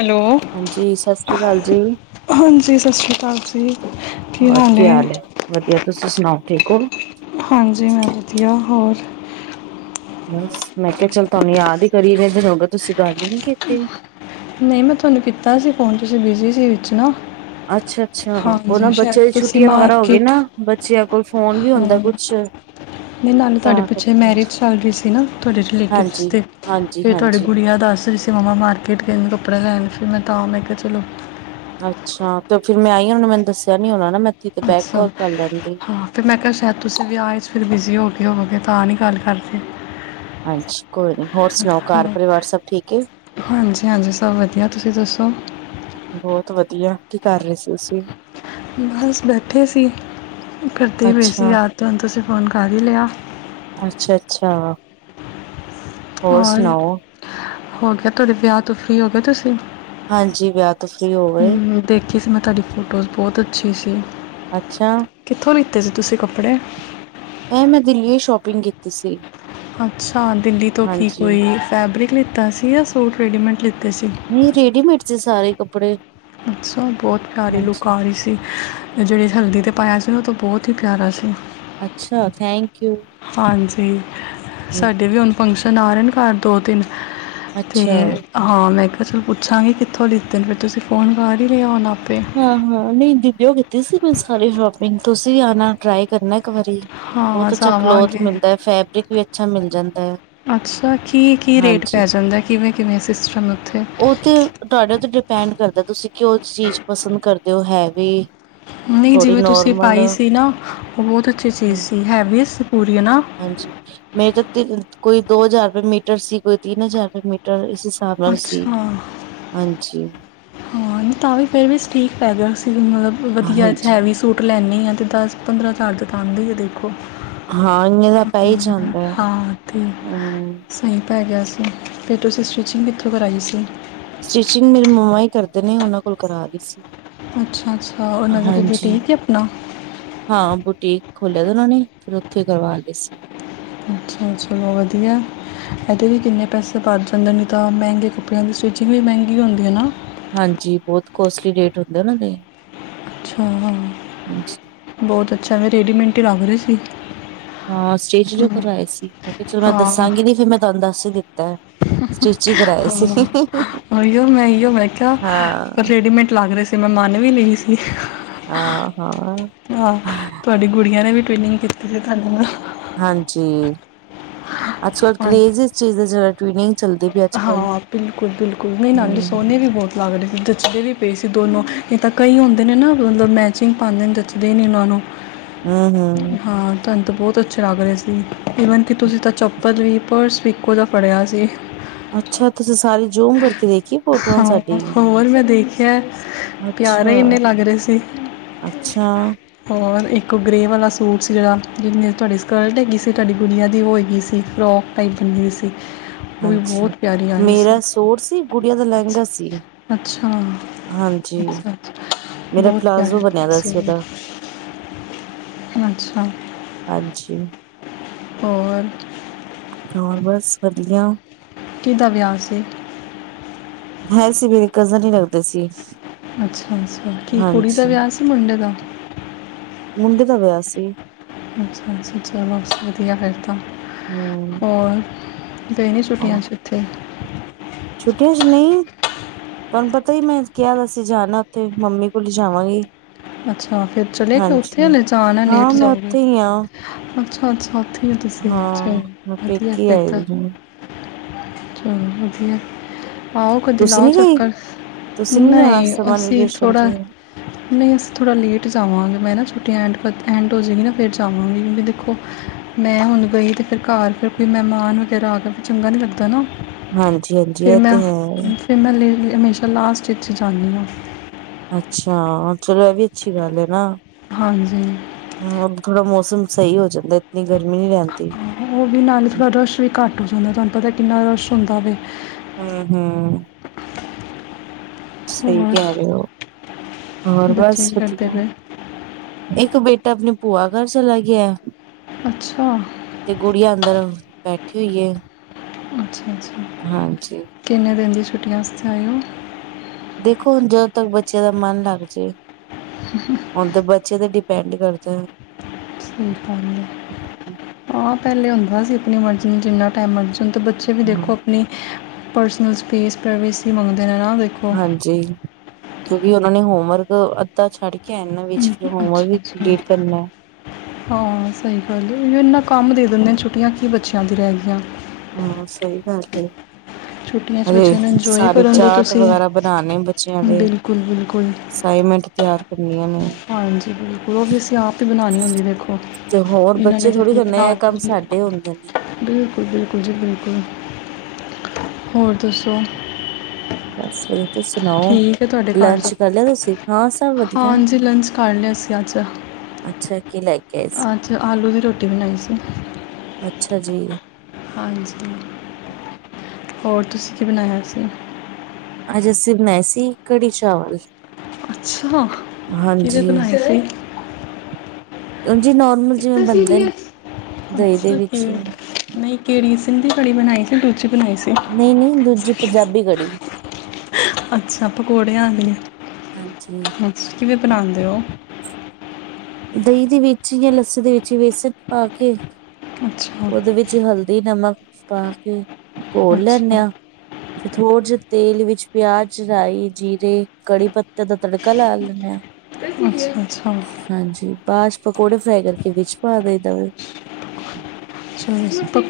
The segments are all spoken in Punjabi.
ਹੈਲੋ। ਹਾਂਜੀ ਸਸਰੀ ਅਕਾਲ ਜੀ। ਹਾਂਜੀ ਸਸ਼੍ਰੀ ਅਕਾਲ ਜੀ ਕੀ ਹਾਲ ਐ? ਵਧੀਆ ਤੁਸੀਂ ਸੁਣਾਓ ਠੀਕ ਓ। ਹਾਂਜੀ ਮੈਂ ਵਧੀਆ ਹੋਰ ਬਸ ਮੈਂ ਕਿਹਾ ਚੱਲ ਤੁਹਾਨੂੰ ਯਾਦ ਹੀ ਕਰੀਏ ਕਿੰਨੇ ਦਿਨ ਹੋ ਗਏ ਤੁਸੀਂ ਗੱਲ ਹੀ ਨਹੀਂ ਕੀਤੀ। ਨਹੀਂ ਮੈਂ ਤੁਹਾਨੂੰ ਕੀਤਾ ਸੀ ਫ਼ੋਨ ਤੁਸੀਂ ਬਿਜੀ ਸੀ ਵਿੱਚ ਨਾ ਅੱਛਾ -ਅੱਛਾ ਉਹ ਨਾ ਹਾਂਜੀ ਬੱਚੇ ਸ਼ਾਇਦ ਦੀ ਤੁਸੀਂ ਛੁੱਟੀਆਂ ਵਗੈਰਾ ਹੋ ਗਈ ਮਾਰਕੀਟ ਨਾ। ਬੱਚਿਆਂ ਕੋਲ ਫੋਨ ਵੀ ਹੁੰਦਾ ਕੁਛ ਨਹੀਂ ਨਾਲੇ ਤਾਂ ਤੁਹਾਡੇ ਪਿੱਛੇ ਕਰਕੇ ਮੈਰਿਜ ਚੱਲ ਰਹੀ ਸੀ ਨਾ ਤੁਹਾਡੇ ਰਿਲੇਟਿਵਸ ਹਾਂਜੀ 'ਤੇ ਹਾਂਜੀ ਫੇਰ ਤੁਹਾਡੀ ਹਾਂਜੀ ਗੁਡੀਆ ਦੱਸਦੀ ਰਈ ਸੀ ਮੰਮਾ ਮਾਰਕੀਟ ਗਏ ਕੱਪੜੇ ਲੈਣ ਫਿਰ ਮੈਂ ਤਾਂ ਮੈਂ ਕਿਹਾ ਚਲੋ ਅੱਛਾ ਤੇ ਮੈਂ ਫਿਰ ਆਈ ਉਹਨਾਂ ਨੇ ਮੈਨੂੰ ਦੱਸਿਆ ਨੀ ਉਹਨਾਂ ਨੇ ਇੱਥੀ ਤੇ ਬੈਕ ਅੱਛਾ ਕਾਲ ਕਰ ਲੈਂਦੀ। ਹਾਂ ਫਿਰ ਮੈਂ ਕਿਹਾ ਸ਼ਾਇਦ ਤੁਸੀਂ ਵਿਆਹ ਆਏ ਫਿਰ ਬਿਜ਼ੀ ਹੋ ਗਏ ਹੋਵਗੇ ਤਾਂ ਨਹੀਂ ਗੱਲ ਕਰਦੇ। ਹਾਂਜੀ ਕੋਈ ਨੀ ਹੋਰ ਸੁਣਾਓ ਘਰ ਹਾਂ। ਪਰਿਵਾਰ ਸਭ ਠੀਕ ਐ। ਹਾਂਜੀ -ਹਾਂਜੀ ਸਭ ਵਧੀਆ ਤੁਸੀਂ ਦੱਸੋ। ਬਹੁਤ ਵਧੀਆ ਕੀ ਕਰ ਰਹੇ ਸੀ ਤੁਸੀਂ? ਬਸ ਬੈਠੇ ਸੀ ਕਰਦੇ ਹੀ ਪਏ ਸੀ ਅੱਛਾ ਯਾਦ ਤੋਂ ਹੁਣ ਤੁਸੀਂ ਫੋਨ ਕਰ ਹੀ ਲਿਆ। ਅੱਛਾ- ਅੱਛਾ। ਹੋਰ ਔਰ, ਸੁਣਾਓ ਹੋਰ ਤੁਹਾਡੇ ਵਿਆਹ ਤੋਂ ਫਰੀ ਹੋ ਗਏ ਤੁਸੀਂ ਹਾਂਜੀ ਵਿਆਹ ਤੋਂ ਫ੍ਰਰੀ ਹੋ ਗਏ ਹੂੰ ਦੇਖੀ ਸੀ ਮੈਂ ਤੁਹਾਡੀ ਫੋਟੋਜ਼ ਬਹੁਤ ਅੱਛੀ ਸੀ। ਅੱਛਾ। ਕਿੱਥੋਂ ਲਿੱਤੇ ਸੀ ਤੁਸੀਂ ਕੱਪੜੇ ਇਹ ਮੈਂ ਦਿੱਲੀ ਓ ਸ਼ੋਪਿੰਗ ਕੀਤੀ ਸੀ। ਅੱਛਾ ਦਿੱਲੀ ਤੋਂ ਕੀ ਹਾਂਜੀ ਕੋਈ ਫੈਬਰਿਕ ਲਿੱਤਾ ਸੀ ਜਾਂ ਸੂਟ ਰੈਡੀਮੇਡ ਲਿੱਤੇ ਸੀ। ਨਹੀਂ ਰੇਡੀਮੇਡ ਸੀ ਸਾਰੇ ਕੱਪੜੇ ਅੱਛਾ ਬਹੁਤ ਪਿਆਰੀ ਲੁੱਕ ਹਾਂਜੀ। ਆ ਰਹੀ ਸੀ। ਜਿਹੜੇ ਹਲਦੀ 'ਤੇ ਪਾਇਆ ਸੀ ਉਹ ਤਾਂ ਬਹੁਤ ਹੀ ਪਿਆਰਾ ਸੀ। ਅੱਛਾ ਥੈਂਕ ਯੂ। ਹਾਂਜੀ ਹੂੰ, ਸਾਡੇ ਵੀ ਹੁਣ ਫੰਕਸ਼ਨ ਆ ਰਹੇ ਨੇ ਘਰ ਦੋ -ਤਿੰਨ ਤੇ ਅੱਛਾ ਹਾਂ ਮੈਂ ਕਿਹਾ ਚਲ ਪੁੱਛਾਂਗੀ ਕਿੱਥੋਂ ਲਿੱਤੇ ਨੇ ਫਿਰ ਤੁਸੀਂ ਫ਼ੋਨ ਕਰ ਹੀ ਲਿਆ ਹੁਣ ਆਪੇ ਹਾਂ -ਹਾਂ ਨਹੀਂ ਦਿੱਲੀਓ ਕੀਤੀ ਸੀ ਮੈਂ ਸਾਰੀ ਸ਼ੋਪਿੰਗ ਤੁਸੀਂ ਵੀ ਆਉਣਾ ਟਰਾਈ ਕਰਨਾ ਇੱਕ ਵਾਰੀ ਹਾਂ ਬਹੁਤ ਅੱਛਾ ਕਲੋਥ ਜਾਵਾਂਗੇ ਮਿਲਦਾ ਹੈ ਫੈਬਰਿਕ ਵੀ ਅੱਛਾ ਮਿਲ ਜਾਂਦਾ ਹੈ। ਅੱਛਾ ਕੀ -ਕੀ ਰੇਟ ਹਾਂਜੀ ਪੈ ਜਾਂਦਾ ਕਿਵੇਂ- ਕਿਵੇਂ ਸਿਸਟਮ ਉੱਥੇ ਉਹ ਤੇ ਤੁਹਾਡੇ ਉੱਤੇ ਡਿਪੈਂਡ ਕਰਦਾ ਤੁਸੀਂ ਕਿਹੋ ਜਿਹੀ ਚੀਜ਼ ਪਸੰਦ ਕਰਦੇ ਹੋ ਹੈਵੀ ਨਹੀਂ ਥੋੜੀ ਜਿਵੇਂ ਤੁਸੀਂ ਨੋਰਮਲ ਪਾਈ ਸੀ ਨਾ ਉਹ ਬਹੁਤ ਅੱਛੀ ਚੀਜ਼ ਸੀ ਹੈਵੀ ਸੀ ਪੂਰੀ ਹੈ ਨਾ ਹਾਂਜੀ, ਮੇਰੇ ਤਾਂ ਕੋਈ ਦੋ ਹਜ਼ਾਰ ਰੁਪਏ ਮੀਟਰ ਸੀ ਕੋਈ ਤਿੰਨ ਹਜ਼ਾਰ ਰੁਪਏ ਮੀਟਰ ਇਸ ਹਿਸਾਬ ਨਾਲ ਸੀ, ਅੱਛਾ ਹਾਂਜੀ ਹਾਂ ਤਾਂ ਵੀ ਫਿਰ ਵੀ ਠੀਕ ਪੈ ਗਿਆ ਸੀ ਮਤਲਬ ਵਧੀਆ 'ਚ ਹਾਂਜੀ ਹੈਵੀ ਜ ਸੂਟ ਲੈਂਦੀ ਹਾਂ ਅਤੇ ਦਸ- ਪੰਦਰਾਂ ਹਜ਼ਾਰ ਦੇ ਤਾਂ ਆਉਂਦੇ ਹੀ ਦੇਖੋ। ਹਾਂ ਇਨੇ ਤਾਂ ਪੈ ਹੀ ਜਾਂਦਾ ਆ, ਹੂੰ ਆਈ ਪੈ ਗਿਆ ਸੀ ਫਿਰ ਤੁਸੀਂ ਸਟਿਚਿੰਗ ਕਿੱਥੋਂ ਕਰਾਈ ਸੀ। ਸਟਿਚਿੰਗ ਮੇਰੇ ਮੰਮਾਂ ਹੀ ਕਰਦੇ ਨੇ ਉਹਨਾਂ ਕੋਲ ਕਰਾਂ ਲੀ ਸੀ। ਅੱਛਾ -ਅੱਛਾ ਉਹਨਾਂ ਦਾ ਕੋਈ ਹਾਂਜੀ ਬੁਟੀਕ ਹੈ ਵੀ ਆਪਣਾ। ਹਾਂ ਬੁਟੀਕ ਖੋਲਿਆ ਤੇ ਉਹਨਾਂ ਨੇ ਫਿਰ ਉੱਥੇ ਹੀ ਕਰਵਾ ਲਏ ਸੀ। ਅੱਛਾ, ਚਲੋ ਵਧੀਆ। ਇਹਦੇ ਵੀ ਕਿੰਨੇ ਪੈਸੇ ਬਚ ਜਾਂਦੇ ਨੇ ਨਹੀਂ ਤਾਂ ਮਹਿੰਗੇ ਕੱਪੜਿਆਂ ਦੀ ਸਟਿਚਿੰਗ ਵੀ ਮਹਿੰਗੀ ਹੁੰਦੀ ਹੈ ਨਾ। ਹਾਂਜੀ ਬਹੁਤ ਕੋਸਟਲੀ ਰੇਟ ਹੁੰਦੇ ਆ ਉਹਨਾ ਦੇ। ਅੱਛਾ ਹਾਂਜੀ ਬਹੁਤ ਅੱਛਾ ਰੇਡੀਮੇਟ ਹੀ ਲੱਗ ਰਹੇ ਸੀ। ਹਾਂ ਸਟਿਚ ਜੋ ਕਰਵਾਏ ਸੀ। ਮੈਂ ਕਿਹਾ ਚਲੋ ਮੈਂ ਹਾਂ ਦੱਸਾਂਗੀ ਵੀ ਕਿ ਮੈਂ ਤੁਹਾਨੂੰ ਦੱਸ ਹੀ ਦਿੱਤਾ ਹੈ। ਸਟਿਚ ਹੀ ਕਰਵਾਏ ਸੀ। ਓ ਮੈਂ ਇਓ ਮੈਂ ਕਿਹਾ ਹਾਂ ਰੇਡੀਮੇਡ ਲੱਗ ਰਹੇ ਸੀ ਮੈਂ ਮੰਨ ਵੀ ਲਈ ਸੀ। ਹਾਂ ਹਾਂ ਹਾਂ ਤੁਹਾਡੀ ਗੁਡੀਆਂ ਨੇ ਵੀ ਟ੍ਰੇਨਿਗ ਕੀਤੀ ਸੀ ਸਾਡੇ ਨਾਲ। ਹਾਂਜੀ। ਅੱਜ ਕੱਲ੍ਹ ਹਾਂ ਕਰੇਜ ਇਸ ਚੀਜ਼ ਦਾ ਜਾ ਵੀ ਨਹੀਂ ਟਵਿੱਨਿੰਗ ਚੱਲ ਹਾਂ ਬਿਲਕੁਲ- ਬਿਲਕੁਲ ਨਹੀਂ ਨਾਲੇ ਹੂੰ ਸੋਹਣੇ ਵੀ ਬਹੁਤ ਲਗਦੇ ਸੀ। ਜੱਚਦੇ ਵੀ ਪਏ ਸੀ ਦੋਨੋਂ ਨਹੀ ਤਾਂ ਕਈ ਹੁੰਦੇ ਨੇ ਨਾ ਮਤਲਬ ਮੈਚਿੰਗ ਪਾਉਂਦੇ ਨੇ ਦੇ ਨੇ ਉਹਨਾਂ ਨੂੰ ਹੂੰ ਹੂੰ ਹਾਂ। ਤੁਹਾਨੂੰ ਤਾਂ ਬਹੁਤ ਅੱਛੇ ਲੱਗ ਰਹੇ ਸੀ ਈਵਨ ਕਿ ਤੁਸੀਂ ਤਾਂ ਚੱਪਲ ਵੀ ਪਰਸ ਵੀ ਇਕੋ ਜਾ ਫੜਿਆ ਸੀ। [inaudible] ਅੱਛਾ। ਤੁਸੀਂ ਸਾਰੀ ਜੋਮ ਕਰਕੇ ਦੇਖੀ। ਫੋਟੋਆਂ ਸਾਡੀ ਹਾਂ ਹੋਰ ਮੈਂ ਦੇਖਿਆ ਅੱਛਾ ਪਿਆਰੇ ਹੀ ਇੰਨੇ ਲੱਗ ਰਹੇ ਸੀ। ਅੱਛਾ। ਔਰ ਇੱਕ ਗ੍ਰੇ ਵਾਲਾ ਸੂਟ ਸੀ ਜਿਹੜਾ ਜਿਹਦੇ ਨਾਲ ਤੁਹਾਡੀ ਸਕਰਟ ਹੈਗੀ ਸੀ ਤੁਹਾਡੀ ਗੁੱਡੀਆਂ ਦੀ ਉਹ ਹੈਗੀ ਸੀ ਫਰੋਕ। ਪਾਈ ਹੋਈ ਸੀ। ਉਹ ਵੀ ਹਾਂਜੀ ਬਹੁਤ ਪਿਆਰੀ ਆ ਰਹੀ ਸੀ ਮੇਰਾ ਸੂਟ ਸੀ। ਗੁੱਡੀਆਂ ਦਾ ਅੱਛਾ ਲਹਿੰਗਾ ਸੀ। ਅੱਛਾ ਹਾਂਜੀ ਅੱਛਾ ਅੱਛਾ ਮੇਰਾ ਬਹੁਤ ਪਿਆਰੀ ਪਲਾਜ਼ੋ ਲੱਗ ਬਣਿਆ ਰਹੀ ਦਾ ਉਹ ਸੀ ਉਹਦਾ ਦਾ। [inaudible] ਅੱਛਾ। ਹਾਂਜੀ। ਹੋਰ। ਹੋਰ ਬਸ ਵਧੀਆ। ਕਿਹਦਾ ਵਿਆਹ ਸੀ। ਹੈ ਸੀ, ਮੇਰੇ ਕਜ਼ਨ ਹੀ ਲੱਗਦੇ ਸੀ। ਅੱਛਾ- ਅੱਛਾ ਕੀ ਕੁੜੀ ਦਾ ਹਾਂਜੀ ਵਿਆਹ ਸੀ ਮੁੰਡੇ ਦਾ? ਮੁੰਡੇ ਦਾ ਵਿਆਹ ਸੀ। ਅੱਛਾ- ਅੱਛਾ ਚਲੋ ਵਧੀਆ ਫਿਰ ਤਾਂ ਹੂੰ। ਹੋਰ ਗਏ ਨੀ ਛੁੱਟੀਆਂ ਆਹ ਚ ਉੱਥੇ ਛੁੱਟੀਆਂ ਚ ਨਹੀਂ ਤੁਹਾਨੂੰ ਪਤਾ ਹੀ ਮੈਂ ਕਿਹਾ ਹੋਇਆ ਸੀ ਜਾਣਾ ਉੱਥੇ ਮੰਮੀ ਕੋਲ ਜਾਵਾਂਗੇ। ਅੱਛਾ ਫਿਰ ਚਲੇ ਕੇ ਉੱਥੇ ਆ ਜਾਣਾ ਹਾਂ ਲੇਟ ਮੈਂ ਜਾਓਗੇ ਉੱਥੇ ਹੀ ਹਾਂ ਅੱਛਾ- ਅੱਛਾ ਫਿਰ ਤੁਸੀ ਹਾਂ ਚਲ ਮੈਂ ਵਧੀਆ ਪੇਕੇ ਫਿਰ ਆਈ ਤਾਂ ਦੀ ਹਾਂ ਚਲ ਵਧੀਆ। ਆਓ ਕਦੇ ਤੁਸੀਂ ਲਾਓ ਨੀ ਗਈ ਚੱਕਰ, ਤੁਸੀਂ ਨੀ ਜਾਣਾ ਨਹੀਂ ਸਮਰ ਅਸੀਂ ਵੇਕੇਸ਼ਨ ਤੇ ਥੋੜਾ ਨਹੀਂ ਥੋੜ੍ਹਾ ਲੇਟ ਜਾਵਾਂਗੇ। ਮੈਂ ਨਾ ਛੁੱਟੀ ਐਡ ਐਡ ਹੋ ਜਾਵੇਗੀ ਨਾ ਫਿਰ ਜਾਵਾਂਗੀ ਕਿਉਕਿ ਦੇਖੋ ਮੈਂ ਹੁਣ ਗਈ ਤੇ ਫਿਰ ਘਰ ਫਿਰ ਕੋਈ ਮਹਿਮਾਨ ਵਗੈਰਾ ਆ ਕੇਿਰ ਚੰਗਾ ਨਹੀਂ ਲੱਗਦਾ ਨਾ। ਹਾਂਜੀ-ਹਾਂਜੀ ਇਹ ਤੇ ਹੈ ਨਾ। ਮੈ ਲੇਟ ਹਮੇਸ਼ਾ ਲਾਸਟ 'ਚ ਜਾਣੀ ਹਾਂ। ਅੱਛਾ ਚਲੋ, ਇਹ ਵੀ ਅੱਛੀ ਗੱਲ ਏ ਨਾ। ਹਾਂਜੀ। ਹਮ ਥੋੜਾ ਮੌਸਮ ਸਹੀ ਹੋ ਚੱਲਿਆ, ਇਤਨੀ ਗਰਮੀ ਨੀ ਰਹਿੰਦੀ। ਹਾਂ, ਉਹ ਵੀ ਨਾਲਾ ਰਸ਼ ਵੀ ਘੱਟ ਹੋ ਜਾਂਦਾ ਤੁਹਾਨੂੰ ਪਤਾ ਕਿੰਨਾ ਰਸ਼ ਹੁੰਦਾ ਹੋਵੇ। ਹਮ ਹਮ। ਸਹੀ ਹੋਰ ਕਹਿ ਰਹੇ ਹੋ, ਹੋਰ ਬੱਚੇ ਬਸ ਕੀ ਕਰਦੇ ਵਧੀਆ। ਪਏ ਇੱਕ ਬੇਟਾ ਆਪਣੀ ਭੂਆ ਘਰ ਚਲਾ ਗਿਆ। ਅੱਛਾ। ਤੇ ਗੁਡੀਆ ਅੰਦਰ ਬੈਠੇ ਹੋਈਏ। ਅੱਛਾ-ਅੱਛਾ। ਕਿੰਨੇ ਦਿਨ ਦੀਆਂ ਛੁੱਟੀਆਂ ਵਸਤੇ ਆਇਓ। ਦੇਖੋ, ਹੁਣ ਜਦੋਂ ਤੱਕ ਬੱਚੇ ਦਾ ਮਨ ਲੱਗ ਜਾਏ, ਹੁਣ ਤਾਂ ਬੱਚੇ ਤੇ ਡੀ- ਪੈਂਡ ਕਰਦਾ। ਸਹੀ ਗੱਲ ਆ, ਹਾਂ ਪਹਿਲੇ ਹੁੰਦਾ ਸੀ ਆਪਣੀ ਮਰਜ਼ੀ ਨੂੰ ਜਿੰਨਾ ਟਾਈਮ ਮਰਜੀ ਹੁਣ ਤਾਂ ਬੱਚੇ ਵੀ ਦੇਖੋ ਆਪਣੀ ਪਰਸਨਲ ਸਪੇਸ ਪ੍ਰਾਈਵੇਸੀ ਮੰਗਦੇ ਨੇ ਨਾ ਦੇਖੋ। ਹਾਂਜੀ, ਕਿਉਂਕਿ ਉਹਨਾਂ ਨੇ ਹੋਮਵਰਕ ਅੱਧਾ ਛੱਡ ਕੇ ਆਏ ਨਾ ਵਿੱਚ ਹਮ, ਫਿਰ ਹੋਮਵਰਕ ਅੱਛਾ ਵੀ ਅੱਛਾ ਕੰਪਲੀਟ ਕਰਨਾ। ਹਾਂ, ਸਹੀ ਗੱਲ ਉ ਇੰਨਾ ਕੰਮ ਦੇ ਦਿੰਦੇ ਛੁੱਟੀਆਂ ਕੀ ਬੱਚਿਆਂ ਦੀ ਰਹਿ ਗਈਆਂ। ਹਾਂ, ਸਹੀ ਗੱਲ ਏ। ਛੁੱਟੀਆਂ 'ਚ ਬੱਚਿਆਂ ਨੂੰ ਹਜੇ ਇੰਜੋਏ ਸਾਰੇ ਕਰਨ ਦਿਉ ਚਾਟ ਤੁਸੀਂ ਵਗੈਰਾ ਬਣਾਣੇ ਬੱਚਿਆਂ ਦੇ। ਬਿਲਕੁਲ ਬਿਲਕੁਲ ਸਾਇਨ ਮੈਂਟ ਤਿਆਰ ਕਰਨੀਆ ਨੇ। ਹਾਂਜੀ, ਬਿਲਕੁਲ ਉਹ ਵੀ ਅਸੀਂ ਆਪ ਹੀ ਬਣਾਣੀ ਹੁੰਦੀ ਦੇਖੋ। ਤੇ ਹੋਰ ਇਹਨਾਂ ਨੇ ਬੱਚੇ ਥੋੜੀ ਚਟਨੀ ਕਰਨਾ ਐ ਕੰਮ ਬਣਾਉਣੀ ਬਿਲਕੁਲ ਸਾਡੇ ਹੁੰਦੇ ਨੇ। ਬਿਲਕੁਲ ਬਿਲਕੁਲ ਜੀ ਬਿਲਕੁਲ। ਹੋਰ ਦੱਸੋ? ਬਸ। ਤੁਸੀ ਸੁਣਾਓ, ਠੀਕ ਹੈ ਤੁਹਾਡੇ ਘਰ ਲੰਚ ਸਭ ਕਰ ਲਿਆ ਤੁਸੀ? ਹਾਂ ਸਭ ਵਧੀਆ। ਹਾਂਜੀ ਲੰਚ ਕਰ ਲਿਆ ਅਸੀਂ ਅੱਜ ਅੱਛਾ ਕੀ ਲੈ ਕੇ ਆਏ ਸੀ, ਅੱਜ ਆਲੂ ਦੀ ਰੋਟੀ ਬਣਾਈ ਸੀ ਅੱਛਾ ਜੀ। ਹਾਂਜੀ, ਹੋਰ ਤੁਸੀ ਕੀ ਬਣਾਇਆ ਸੀ? ਅੱਜ ਅਸੀ ਬਣਾਏ ਸੀ ਕੜੀ-ਚਾਵਲ। ਅੱਛਾ ਕਿਹਦੇ ਬਣਾਈ ਸੀ। ਇੰਜ ਈ ਨੋਰਮਲ ਜਿਵੇ ਇਤਨਾ ਬਣਦੇ ਨੇ ਸੀਰੀਅਸ ਦਹੀਂ ਦੇ ਵਿੱਚ। ਨਹੀ ਕਿਹੜੀ ਸਿੰਧੀ ਕੜੀ ਬਣਾਈ ਸੀ ਕਿ ਦੂਜੀ ਬਣਾਈ ਸੀ। ਨਹੀਂ-ਨਹੀਂ ਦੂਜੀ ਪੰਜਾਬੀ ਕੜੀ। ਅੱਛਾ। ਪਕੌੜੇ ਆਦੀਆਂ, ਹਾਂਜੀ ਅੱਛਾ ਕਿਵੇਂ ਬਣਾਦੇ ਹੋ? ਦਹੀ ਦੇ ਵਿੱਚ ਜਾਂ ਲੱਸੀ ਦੇ ਵਿੱਚ ਹੀ ਬੇਸਣ ਪਾ ਕੇ। ਅੱਛਾ ਉਹਦੇ ਵਿੱਚ ਹਲਦੀ, ਨਮਕ ਪਾ ਕੇ ਘੋਲ ਲੈਣੇ ਅੱਛਾ ਆ। ਤੇ ਥੋੜੇ ਜਿਹੇ ਤੇਲ ਵਿੱਚ ਪਿਆਜ, ਰਾਈ, ਜੀਰੇ, ਕੜੀ ਪੱਤ- ਤਾ ਦਾ ਤੜਕਾ ਲੈ ਲੈਣੇ ਆ। ਅੱਛਾ ਅੱਛਾ ਹਾਂਜੀ ਬਾਚ ਪਕੌੜੇ ਫਰਾਈ ਕਰਕੇ ਵਿੱਚ ਪਾ ਦਈ ਦਾ ਚਲ ਵੈਸੇ ਪ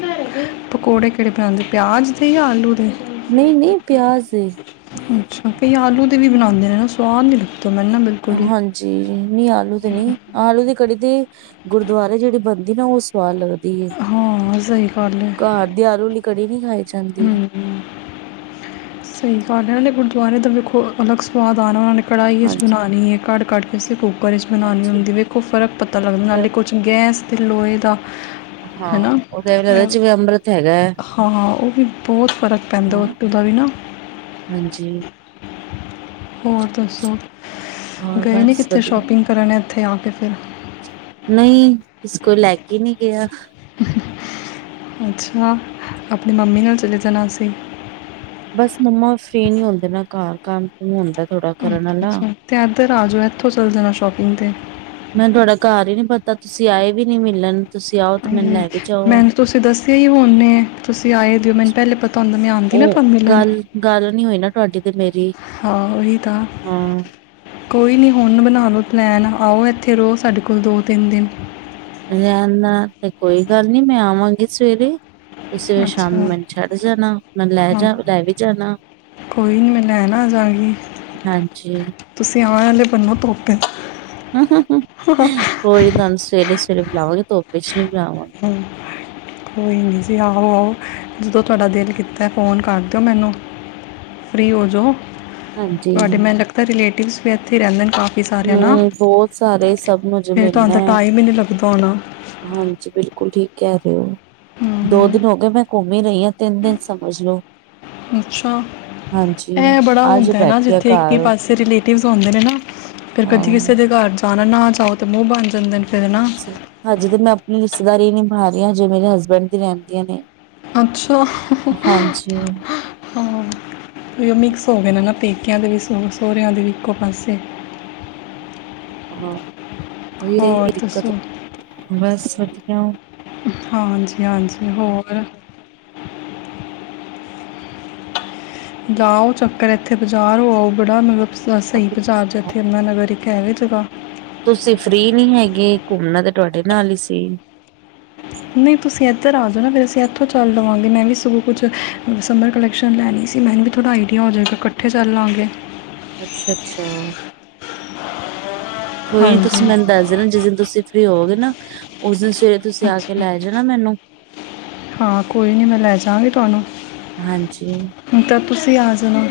ਪਕੌੜੇ ਕਿਹੜੇ ਬਣਾਉਦੇ ਪਿਆਜ਼ ਦੇ ਜਾਂ ਆਲੂ ਦੇ ਨਹੀਂ- ਨਹੀਂ ਪਿਆਜ ਦੇ ਅੱਛਾ, ਕਈ ਆਲੂ ਤੇ ਵੀ ਬਣਾਉਂਦੇ ਨੇ ਨਾ ਸਵਾਦ ਨੀ ਲਗਦੇ ਮੈਂਨੂੰ ਬਿਲਕੁਲ ਵੀ ਹਾਂਜੀ। ਜੀ - ਜੀ ਨਹੀਂ ਆਲੂ ਤੇ ਨਹੀਂ ਆਲੂ ਦੀ ਕੜੀ ਤੇ ਗੁਰਦੁਆਰੇ ਜਿਹੜੀ ਬਣਦੀ ਨਾ ਉਹ ਸਵਾਦ ਲੱਗਦੀ। ਏ, ਹਾਂ ਸਹੀ ਗੱਲ ਹੈ ਘਰ ਦੀ ਆਲੂ ਕੜੀ ਨਹੀਂ ਖਾਈ ਜਾਂਦੀ। ਹੂੰ, ਸਹੀ ਗੱਲ ਏ ਗੁਰਦੁਆਰੇ ਦਾ ਵੇਖੋ ਅਲੱਗ ਸਵਾਦ ਆਣਾ ਉਹਨਾਂ ਨੇ ਕੜਾਈ 'ਚ ਹਾਂਜੀ ਬਣਾਣੀ ਹੈ ਕੜ-ਕੜ ਕੇ ਅਸੀਂ ਕੁੂੱਕਰ 'ਚ ਬਣਾਉਣੀ ਹਾਂਜੀ ਹੁੰਦੀ ਵੇਖੋ ਫਿਰ ਫਰਕ ਪਤਾ ਲੱਗਦਾ ਫਿਰ ਕੁਛ ਗੈਸ ਤੇ ਲੋਹੇ ਦਾ ਹੈ ਹਾਂ ਨਾ ਉਹ ਤਾ ਇਹਵੇਂ ਲੱਗਦਾ ਜਿਵੇਂ ਅੰਮ੍ਰਿਤ ਹੈਗਾ ਹੈ ਹਾਂ, ਉਹ ਵੀ ਬਹੁਤ ਫ਼ਰਕ ਪੈਂਦਾ ਹਾਂ ਉਟੂ ਦਾ ਵੀ ਨਾ। ਹਾਂਜੀ। ਹੋਰ ਦੱਸੋ, ਹੋਰ ਗਏ ਨੀ ਬਸ ਕਿੱਤੇ ਵਧੀਆ ਸ਼ੋਪਿੰਗ ਕਰਨ ਇੱਥੇ ਆ ਕੇ ਫਿਰ ਨਹੀਂ ਇਸ ਕੋਈ ਲੈ ਕੇ ਨਹੀ ਗਿਆ ਅੱਛਾ, ਆਪਣੀ ਮੰਮੀ ਨਾਲ ਚਲੇ ਜਾਣਾ ਸੀਂ। ਬਸ ਮੰਮਾ ਫਰੀ ਨੀ ਹੁੰਦੇ ਨਾ ਘਰ ਕੰਮ -ਕੁਮ ਹੁੰਦਾ ਥੋੜਾ ਕਰਨ ਅੱਛਾ ਆਲਾ। ਅੱਛਾ ਅਤੇ ਇੱਧਰ ਆ ਜਾਓ, ਇੱਥੋਂ ਚੱਲ ਜਾਣਾ ਸ਼ੋਪਿੰਗ 'ਤੇ ਮੈਨੂੰ ਤੁਹਾਡਾ ਘਰ ਹੀ ਨੀ ਪਤਾ ਤੁਸੀਂ ਆਏ ਵੀ ਨੀ ਮਿਲਣ ਬਹੁਤ ਮਿਲਨ ਅਰੇ ਲਏ ਵੇ ਮੈਨੂੰ ਤੁਸੀਂ ਦੱਸਿਆ ਹੀ ਹੁਨੇ ਤੁਸੀਂ ਆਏ ਦੇ ਓ ਮੈਨੂੰ ਪਹਿਲੇ ਪਤਾ ਹੁੰਦਾ ਮੈਂ ਆਉਂਦੀ ਨਾ ਉਹ ਤੁਹਾਨੂੰ ਮਿਲਣ। ਗੱਲ ਗੱਲ ਨੀ ਹੋਈ ਨਾ ਤੁਹਾਡੀ ਤੇ ਮੇਰੀ ਹਾਂ ਉਹੀ ਤਾਂ ਹਾਂ ਕੋਈ ਨਹੀਂ ਹੁਣ ਬਣਾ ਲੋ ਪਲੈਨ ਆਓ, ਇੱਥੇ ਰਹੋ ਸਾਡੇ ਕੋਲ ਦੋ- ਤਿੰਨ ਦਿਨ। ਰਹਿਣ ਦਾ ਤੇ ਕੋਈ ਗੱਲ ਨੀ ਮੈਂ ਆਵਾਂਗੀ ਸਵੇਰੇ ਤੁਸੀਂ ਫਿਰ ਸ਼ਾਮ ਨੂੰ ਅੱਛਾ ਮੈਨੂੰ ਛੱਡ ਜਾਣਾ, ਮੈਨੂੰ ਲੈ ਹਾਂ -ਲੈ ਵੀ ਜਾਣਾ। ਕੋਈ ਨੀ ਮੈਂ ਲੈਣ ਆ ਜਾਗੀ ਹਾਂਜੀ ਤੁਸੀਂ ਆਉਣ ਵਾਲੇ ਬਨੋ ਧੋਪ ਕੋਈ ਨਾ ਤੁਹਾਨੂੰ ਸਵੇਰੇ -ਸਵੇਰੇ ਬੁਲਾਵਾਂਗੀ ਧੁੱਪ 'ਚ ਨੀ ਬੁਲਾਵਾਂ ਹਮ। ਕੋਈ ਨਹੀਂ ਜੀ ਆਓ- ਆਓ ਜਦੋਂ ਤੁਹਾਡਾ ਦਿਲ ਕੀਤਾ ਫ਼ੋਨ ਕਰ ਦਿਓ ਮੈਨੂੰ। ਫਰੀ ਹੋ ਜਾਓ ਹਾਂਜੀ ਤੁਹਾਡੇ ਮੈਨੂੰ ਲਗਦਾ ਰਿਲੇਟਿਵਸ ਵੀ ਇੱਥੇ ਰਹਿੰਦੇ ਨੇ ਕਾਫੀ ਸਾਰਿਆਂ ਨਾਲ ਹੂੰ, ਬਹੁਤ ਸਾਰੇ ਸਭ ਨੂੰ ਜੇ ਫੇਰ ਤੁਹਾਨੂੰ ਮਿਲਣਾ ਤਾਂ ਹੈ। ਟਾਈਮ ਹੀ ਨਹੀ ਲੱਗਦਾ ਹੋਣਾ। ਹਾਂਜੀ ਬਿਲਕੁਲ ਠੀਕ ਕਹਿ ਰਹੇ ਹੋ। ਦੋ ਹਮ, ਦਿਨ ਹੋ ਗੇ, ਮੈਂ ਘੁੰਮ ਹੀ ਰਹੀ ਹਾਂ ਤਿੰਨ ਦਿਨ ਸਮਝ ਲਓ। ਅੱਛਾ, ਇਹ ਬੜਾ ਅੱਜ ਹੁੰਦਾ ਨਾ ਬੈਠੀ ਆ ਜਿੱਥੇ ਇੱਕ ਹੀ ਘਰ ਪਾਸੇ ਰਿਲੇਟ ਆਉਦੇ ਨੇ ਨਾ ਫਿਰ ਕਦੀ ਹਾਂ। ਕਿਸੇ ਦੇ ਘਰ ਜਾਣਾ ਨਾਹ ਜਾਓ ਤੇ ਮੂੰਹ ਬਣ ਜਾਂਦੇ ਫਿਰ ਨਾ ਹਜੇ ਤੇ ਮੈਂ ਆਪਣੀ ਰਿਸ਼ਤੇਦਾਰੀ ਨਿਭਾ ਰਹੀ ਹਾਂ ਜੇ ਮੇਰੇ ਹਸਬੈਂਡ ਦੀਆਂ ਰਹਿੰਦੀਆਂ ਨੇ। ਅੱਛਾ। ਹਾਂਜੀ, ਹਾਂ ਵੀ ਉਹ ਮਿਕਸ ਹੋ ਗਏ ਨਾ ਪੇਕਿਆਂ ਦੇ ਵੀ ਸਹੁਰਿਆਂ ਦੇ ਵੀ ਇੱਕੋ ਪਾਸੇ। ਹਾਂ ਉਹੀ ਰਹੀ ਹੋਰ ਦਿੱਕਤ ਦੱਸੋ ਬਸ ਵਧੀਆ। ਹਾਂਜੀ -ਹਾਂਜੀ ਹੋਰ ਜਾਓ ਚੱਕਰ ਇੱਥੇ ਬਜ਼ਾਰ ਹੋ ਆਓ ਬੜਾ ਮਤਲ ਸ ਸਹੀ ਬਾਜ਼ਾਰ ਇੱਥੇ ਜਮੁਨਾ ਨਗਰ ਹੈਵੇ ਜਗ੍ਹਾ ਤੁਸੀਂ ਫਰੀ ਨਹੀ ਹੈਗੇ ਘੁੰਮਣਾ ਤਾਂ ਤੁਹਾਡੇ ਨਾਲ ਹੀ ਸੀ। ਨਹੀਂ ਤੁਸੀਂ ਇੱਧਰ ਆ ਜਾਓ ਨਾ। ਫਿਰ ਅਸੀ ਇੱਥੋਂ ਚੱਲ ਲਵਾਂਗੇ ਮੈਂ ਵੀ ਸਗੋਂ ਕੁਝ ਸਮਰ ਕਲੈਕਸ਼ਨ ਲੈਣੀ ਸੀ। ਥੋੜ੍ਹਾ ਆਈਡੀਆ ਹੋ ਜਾਵੇਗਾ, ਇਕੱਠੇ ਚੱਲ ਲਵਾਂਗੇ। ਅੱਛਾ-ਅੱਛਾ। ਕੋਈ ਨੀ ਹਾਂਜੀ ਤੁਸੀ ਮੈਨੂੰ ਦੱਸ ਦੇਣਾ ਜਿਸ ਦਿਨ ਤੁਸੀ ਫਰੀ ਹੋਵੋਗੇ ਨਾ। ਉਸ ਦਿਨ ਸਵੇਰੇ ਤੁਸੀਂ ਆ ਕੇ ਅੱਛਾ ਲੈ ਜਾਣਾ ਮੈਨੂੰ। ਹਾਂ ਕੋਈ ਨਹੀਂ ਮੈਂ ਲੈ ਜਾਂਵਾਗੀ ਹਾਂਜੀ, ਤੁਹਾਨੂੰ ਤਾਂ ਤੁਸੀ ਆ ਜਾਣਾ।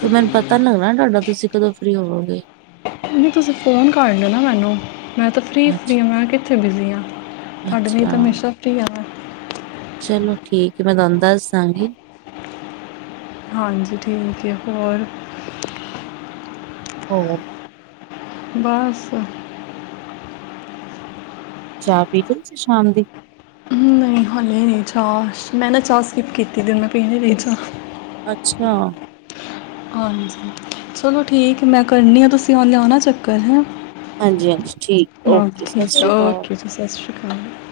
ਫਿਰ ਮੈਨੂੰ ਪਤਾ ਨੀ ਲੱਗਣਾ ਤੁਹਾਡਾ ਤੁਸੀ ਕਦੋਂ ਫਰੀ ਹੋਵੋਗੇ। ਨਹੀਂ -ਨਹੀਂ ਤੁਸੀਂ ਫੋਨ ਕਰ ਲਓ ਨਾ ਮੈਨੂੰ। ਮੈਂ ਤਾਂ ਫਰੀ ਅੱਛ ਫਰੀ ਹਾਂ, ਮੈਂ ਕਿੱਥੇ ਬਿਜ਼ੀ ਹਾਂ। ਤੁਹਾਡੇ ਲਈ ਅੱਛਾ, ਤਾਂ ਹਮੇਸ਼ਾ ਫਰੀ ਆ। ਚਲੋ ਠੀਕ ਏ, ਮੈਂ ਤੁਹਾਨੂੰ ਦੱਸ ਦਾਂਗੀ। ਹਾਂਜੀ ਠੀਕ ਏ, ਹੋਰ। ਹੋਰ। ਬਸ। ਚਾਹ ਪੀ ਲਈ ਤੁਸੀ ਸ਼ਾਮ ਦੀ। ਨਹੀਂ ਹਾਲੇ ਨਹੀਂ ਚਾਹ। ਮੈਂ ਨਾ ਚਾਹ ਸਕਿਪ ਕੀਤੀ ਤੇ ਮੈਂ ਪੀਨੀ ਰਹੀ ਚਾਹ। ਅੱਛਾ। ਹਾਂਜੀ, ਚਲੋ ਠੀਕ ਏ, ਮੈਂ ਕਰਨੀ ਆਂ ਤੁਹੀਂ ਆਹ ਲਿਆਣਾ ਚੱਕਰ ਹੈ। ਹਾਂਜੀ-ਹਾਂਜੀ ਠੀਕ, ਓਕੇ, ਸਸਰੀ ਕਾਲ। ਸਸਰੀ ਕਾਲ।